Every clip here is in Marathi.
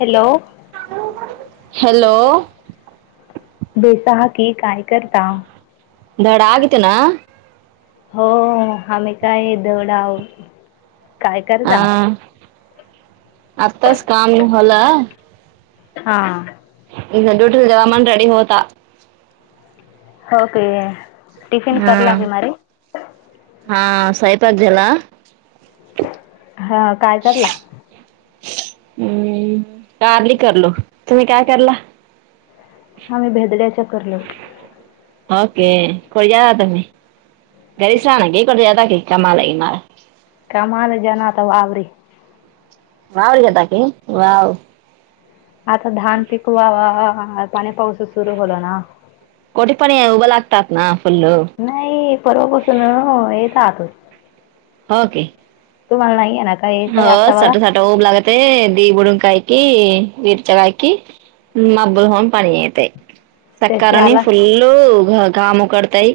हॅलो [inaudible] हॅलो बेसा की काय करता दड आगितेना हो आ् काय दौडाव काय करता आत्ताच काम होला हा ड्युटीचा जेव मण रेडी होता होक टिफिन हा करला की मारी हा सईपगजला हा काय करला हम्म कारली करलो तुम्ही काय करला आम्ही भेदड्याच्याकरलो ओके कड ज तुम्ही घरी सह ना ग कठ जदा क कमालाय मार कमाले जना त आवरे वाव गतााकी वाव आता धान पिकवावा पाणी पावस सुरू होल ना. कोटी पण उभं लागतात ना फुल नाही परवापासून येत आहत. ह [inaudible] हो काय? तुम्हाला नाही. ना काय काय हो आत्ता बघा चट चट ऊब लागते दीस बुडुन काय, की विचराय की माप भरून पाणी येतय. त्यासे सकाळतरनं आलास फुल्लो, घाम उकडतय.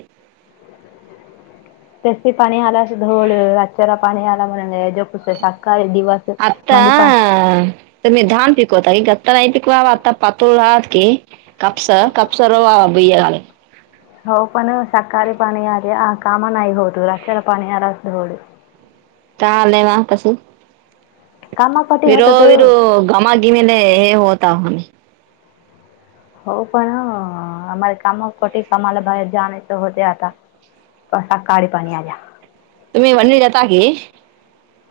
जास्ती पाणी आला धड रातच्याला पाणी आला कणी मग झोप येत्या सारखं. आत्त्या त्यानी धान पिकवत्यात नही का? आता नाही पीकवावा आता पातूर घातलं की कापस कपसा र बाबा बियाणे. हो पण सकाळी पाणी आल आ काम नाही होत रातच्याला पाणी आला की बर. का आलंय मा पसी. कामापटी होतं वरोवरो घमाघूगीने हे होता हम. हो पण आम्हाला काम कूटे कामाला बाहेर जाण्याचं होते आता. बा साकाळी पाणी आला. तुम्ही वनिर तागी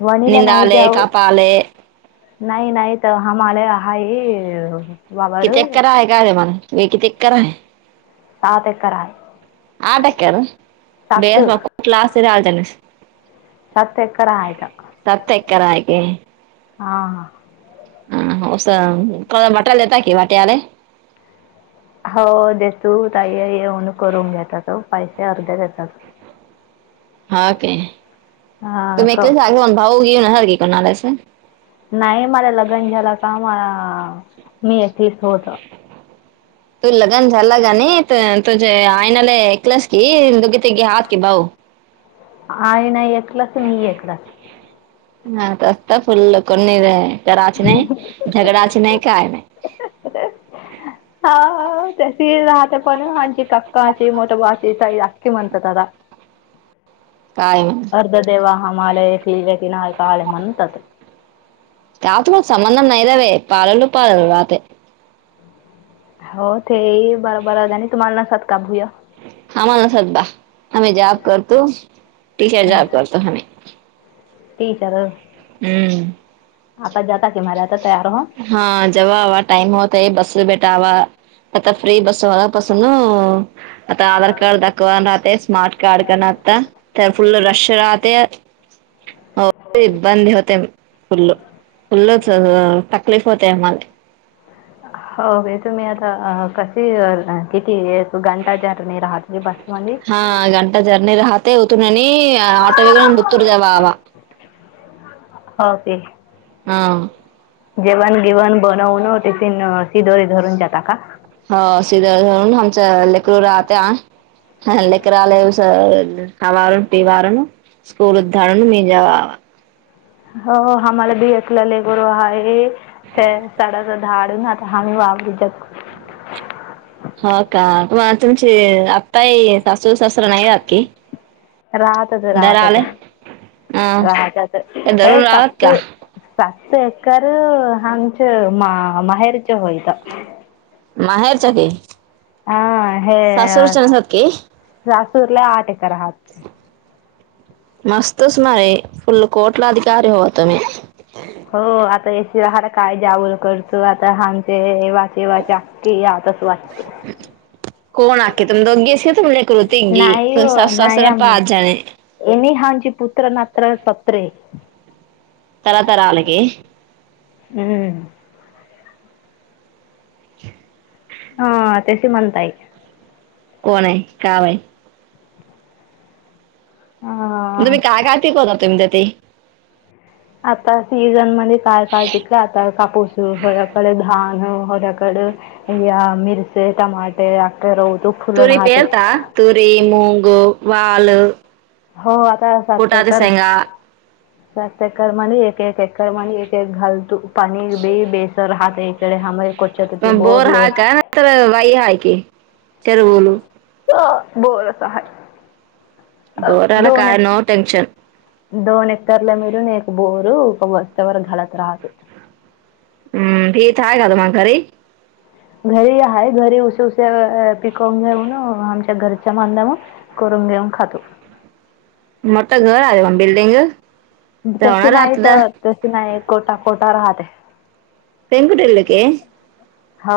वणीला नाही निंदाले, जाऊ कापाले. नाही नाही त हमाले हाई किती एकर हाये काय ते मंग मी किती एकर हाये. सात एकर हाय. आठ एकर, बेस मग [unintelligible] सात एकर आहे तर सात एकरा आहेे के?. हा हा. ह अस बट्यालेता का वाट्याले. हो देतू ताईये येऊन करून जातात पैसे आर्धे देतात. हा की हां तुम्ही ते क जागी अन भाव घेवून कोणाला अस? हा मी येथेच सोध. ते लगन झाला कणी ते तुझे हायनले एकलच की तिघे हात की भाऊ. हायन एकलाच मी एकलाच. हा तच त फुल्ल कोणी कराच नाही झगडाच नाही. काय नाही. ते कणी हांची कक्काची मोठभवाची त चलाखी म्हणती त बा. काय नाही अर्ध देेवा हा माल की व त ना काल म्हणतात. आपल संबंध नाही बे पायाळू पायाळू राहते. हो ते बरोबर आणि तुम्हाला नसत का भूया. हामाला असतात बा हामी जाॅब करतो टीचर जाॅब करतो हमी. टीचर. हम्म. आता जाताकी मलात. हा जवा आवा टाइम होता बस बे लेट वा आता फ्री बसू बसून, आता आधार कार्ड दाखवाना रातेस. स्मार्ट कार्ड कण आता तर फुल्ल रशी राहतेत. हो ते बंद होते फुल् फुल्लचे ह तकलीफ होते आम्हाला. हो का तुम्ही आता कशी किती ये तू घंटा जर नाही राहत बस मध्ये ह हा घंटा जर्नी राहते उतून आणि ऑटो वगून बीतूर जावा आवा. हो तेेच. हा. जेवण गेवण बनवून टिफिन शिधोरी घरून देता का? हो शिदोरी घेवून आमच्या लेकरू बाळात हा लेकरालेस अवारून पिवारण स्कूल धाडून मी द्यावा हो आम्हाला भीयलाले गर हा आहे त्या साडा धाडून आता ह् वावूच्यात हो का मग तुमची आताही सासू सासूरा नाही आकी राहतच राहतच अ राहच ते हे दररोज राहत का साते तेकर हचे मा माहेरचे होयता माहेरचाकीी हा सासूर चनसकीे रासूरला आठ एका राहात मस्त सुमारे फुल कोर्टला अधिकारी हो तुमही हो आता एसीला हला काय जाव करतो आता आमचे वाचे अखे या तस वाटत कोण आके तुम दो अघी अस तुम ललेक रुतीीघ तुम सस ससरा पा जाणे एने हांची पुत्र नात सते तरातरा आलाग हम्म [inaudible] हा त्याशी म्हणताई कोण आहे कावाय म्हण तु हा मी काय काात को ना तुमच्या ते आता सीझन मध्ये काय काय तिथे आता कापूसकडे धान होद्याकड या मिरचे टमाटे आ र तुरी पेरता तुरी मूंग वाल हो आता कुटाच्या साततकर शेंगा सातकर म्हणे एक एक एड म एक एक घालतू पनीर बी बेसर राहात इकडे हमरे कोच्यात ते बोर बोरलो हाका न तरर वई हाकी चरवल अ बोर हाय बोरला दोन काय एक नो टेनशन दोन हेक्टरला मिेरून एक बोर बस्त्यावर घाडत राहत हम्म फीत आहेय का त माग घरी घरी आहेा घरी उे उे पिकून घेऊन आमच्या घरच्या माांधा म को तम खाातो बिल्डीिंग तसे नाही तर तस नाही कोटा कोटा राहते पकुटल क हो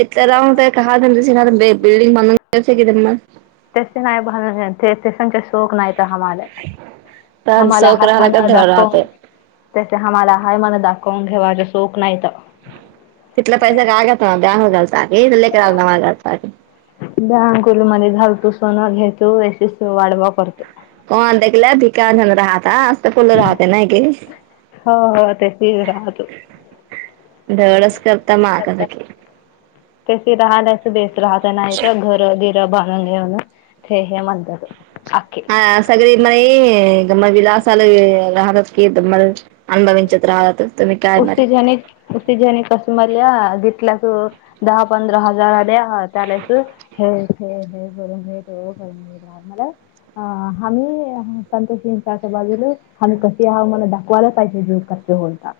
ते का त्यांस ना बिल्डिंग बनूनयचं कि त्यां म तसे नाय ते तेसख शोक नाहीय का हमला तर हम्हाला सोक हाय राहिला मन का धड दाखवून राहते त्यासे हम्हाला हाय मन दाखवून घेवा सोख नाहीयता तिथला पैसा काय का त ब्यागा ांकुली मध्ये घालतोस सोन घेतो यच वाढभव करतो कण देखील भिकाझन रा हात लं राहते ना का हो हो तशीच राहतो. धोळच करता मा कास क कशी राहलास बेस राहत नाही तर घर गिर बां अंगे म्हंतत हा सगळी म त विलासाला राहतात की तमर उतझने उिझ्याने कसमल्या घेतला त दहा पंधरा हजार द्या त्यालास हे करून हे करून मला अ हम्ही संतोषींच्या बाजूला आम्ही कशी आह मला दाखवायला पाहिजे जो खर्च होलता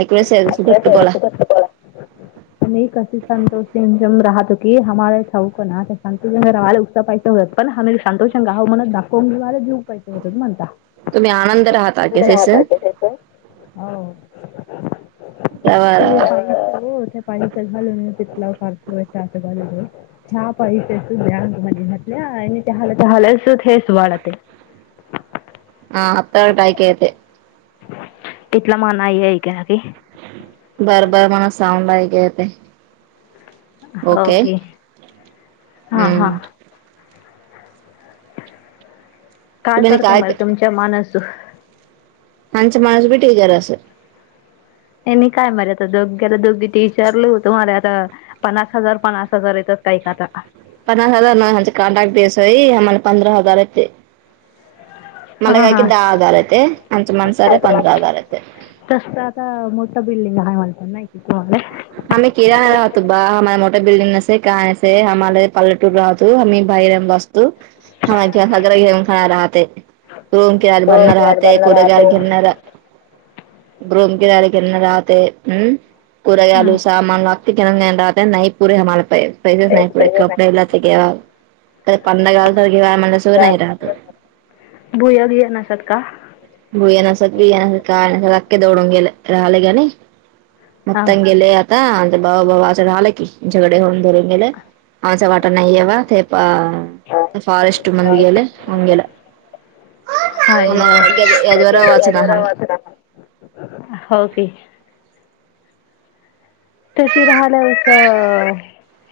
ऐकूच घट्ट बोला कसे संतोष जम राहत हो कीमे ना संतोषे उत्सा पा पण हम संतोष अंगाह मनत दाखवेे जीव पायचं होत म्हणता तुमी आनंद राह राहत त्याच रवा रवा तेथे पाणी च हल पितितला खच व ब ह्या पैसे ब घातल्या आणिहाहाच वा खात ह हत टय कायेत तेथला मानयय क बार बार मला साऊंड लाय ग्या ते ओके हां हां हम्म काय करते मर तुमच्या मानास आचा माणूस भीठचर असं आणिनी काय मर आता दोघ्याला दोघी ते विचारल होतु मला आता पन्नास हजार पननास हजार येत काय काात पन्नास हजार न कॉन्ट्रॅक्ट बेसईला पंधरा हजार येते मला हां काय क हां दहा हजार येत आंच माणसाला पंधरा हजार येत तस आता मोठं बिल्डिंग आहे म्हणतात नाही तुम्हाला हमे केरा हलाहतो बा आम मोठा बिल्डिंग नस काय आम्हाला पल्ल टूर राहतोम्ही बाहेर बसतो तू हखसागरा घेून ख राह ते रूम केिार हो बनणार ते राहते अडबांना कुडगार राहते घेरणार ग्रूम किराला कि नाही राहते हम्म कुरा आलू हं. सामान लागत के राह नाहीपूर हमला पैसे ना ते नाहीपूर पैसे कपडे ए त कावा पंत कालतग काय मला सुख नाही रा भू घ आहे नासाटका सग काय अक्खे दौडून गेले राहिले गणी हां मक्तंग गेले आता बा बावा असं झालं की झगडे होऊन धरून गेलं आमचां वाटा नाहीे बा ते फारेस्ट मण गले हेला अयो वाचना आम्ही हो का तशी राहालां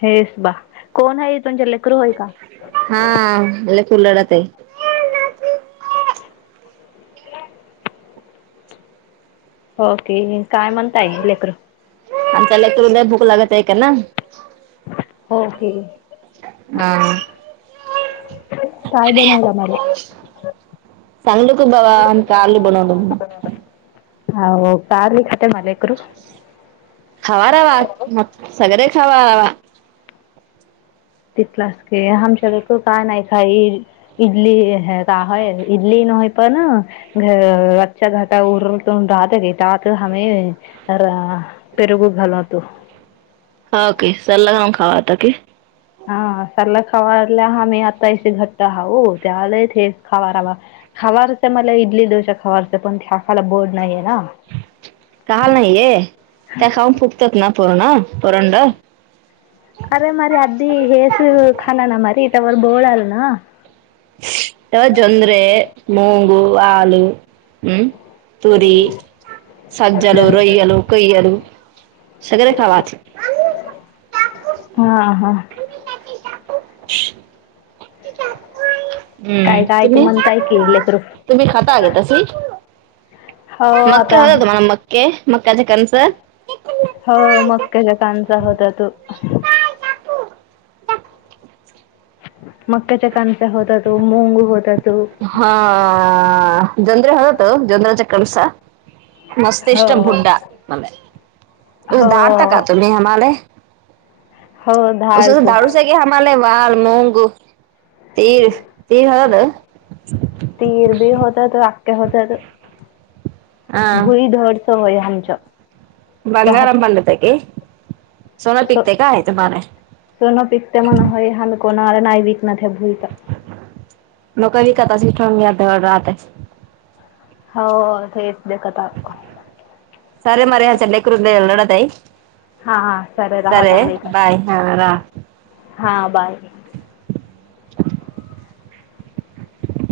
हेस बा कोण आहे तुमच्या लेकरू आहे का हा आ फुलडा तेय ते हो कि काय म्हणताय लेकर अंतला तुरंग भूक लागत आहे ऐ का ना होक हा काय बनवलं मला चांगल का बाबा आणि का आल बनवलं हो कारली खते म लेकरू खावाारवा म सगळे खावाारवा तिथलास हमश काय नाही का इडली ह का हय इडली नय पण घ अ घट ता उरल तो राहत गतात हम पेरगू घालोतू ह ओके सल्लागाम खावाताक हा सल्ला खावाला ह मी आता इशी घट्ट हा हो त्याला हे खावावा खारचय मला इडली दोश खवारचय पणाकााला बोर्ड नाहीय काल नाहीये त्या खाऊन फुकतात ना परोणा परणडा अरे मर आधदी हेच खाना ना मारी त्यावर बोळ आलं ना अ जंद्रे मंगु हल हम्म तुरी सज्जल रय्यल कोय्यल सगर खवाच हा हा [inaudible] काय हम्म काय की तुम्ही म्हणताय की लेकरू तुम्ही खात आ गताशी हो मक आता होत मला मक्के मकाच्या कनस हो मग त्याच्या कानचा होता तू मकाच्या कानच्या होतात मोंगू होतात हा जन्रे हगत जन्रच्या कणस हो मस्तिष्क भुड्डा हो धारता का तुम्ही हमे हो धाड सर तू दधारू सगे समलेे वल मगगु तीर तीर हा ना तीर भी होत त आक्े होते त हा भुईधड स होय हमच्या त्या बंगाराम पंडत की सोनं पिकते काय तुम्हाला स्वण पितते मना आहे हल कोणाला नाही विकणार ह भुईता लक विक तच ठून मी आ राहते हो तेच देखत आहो. सर मर सडे्या करल नोड तई हां हां सर बाय हारा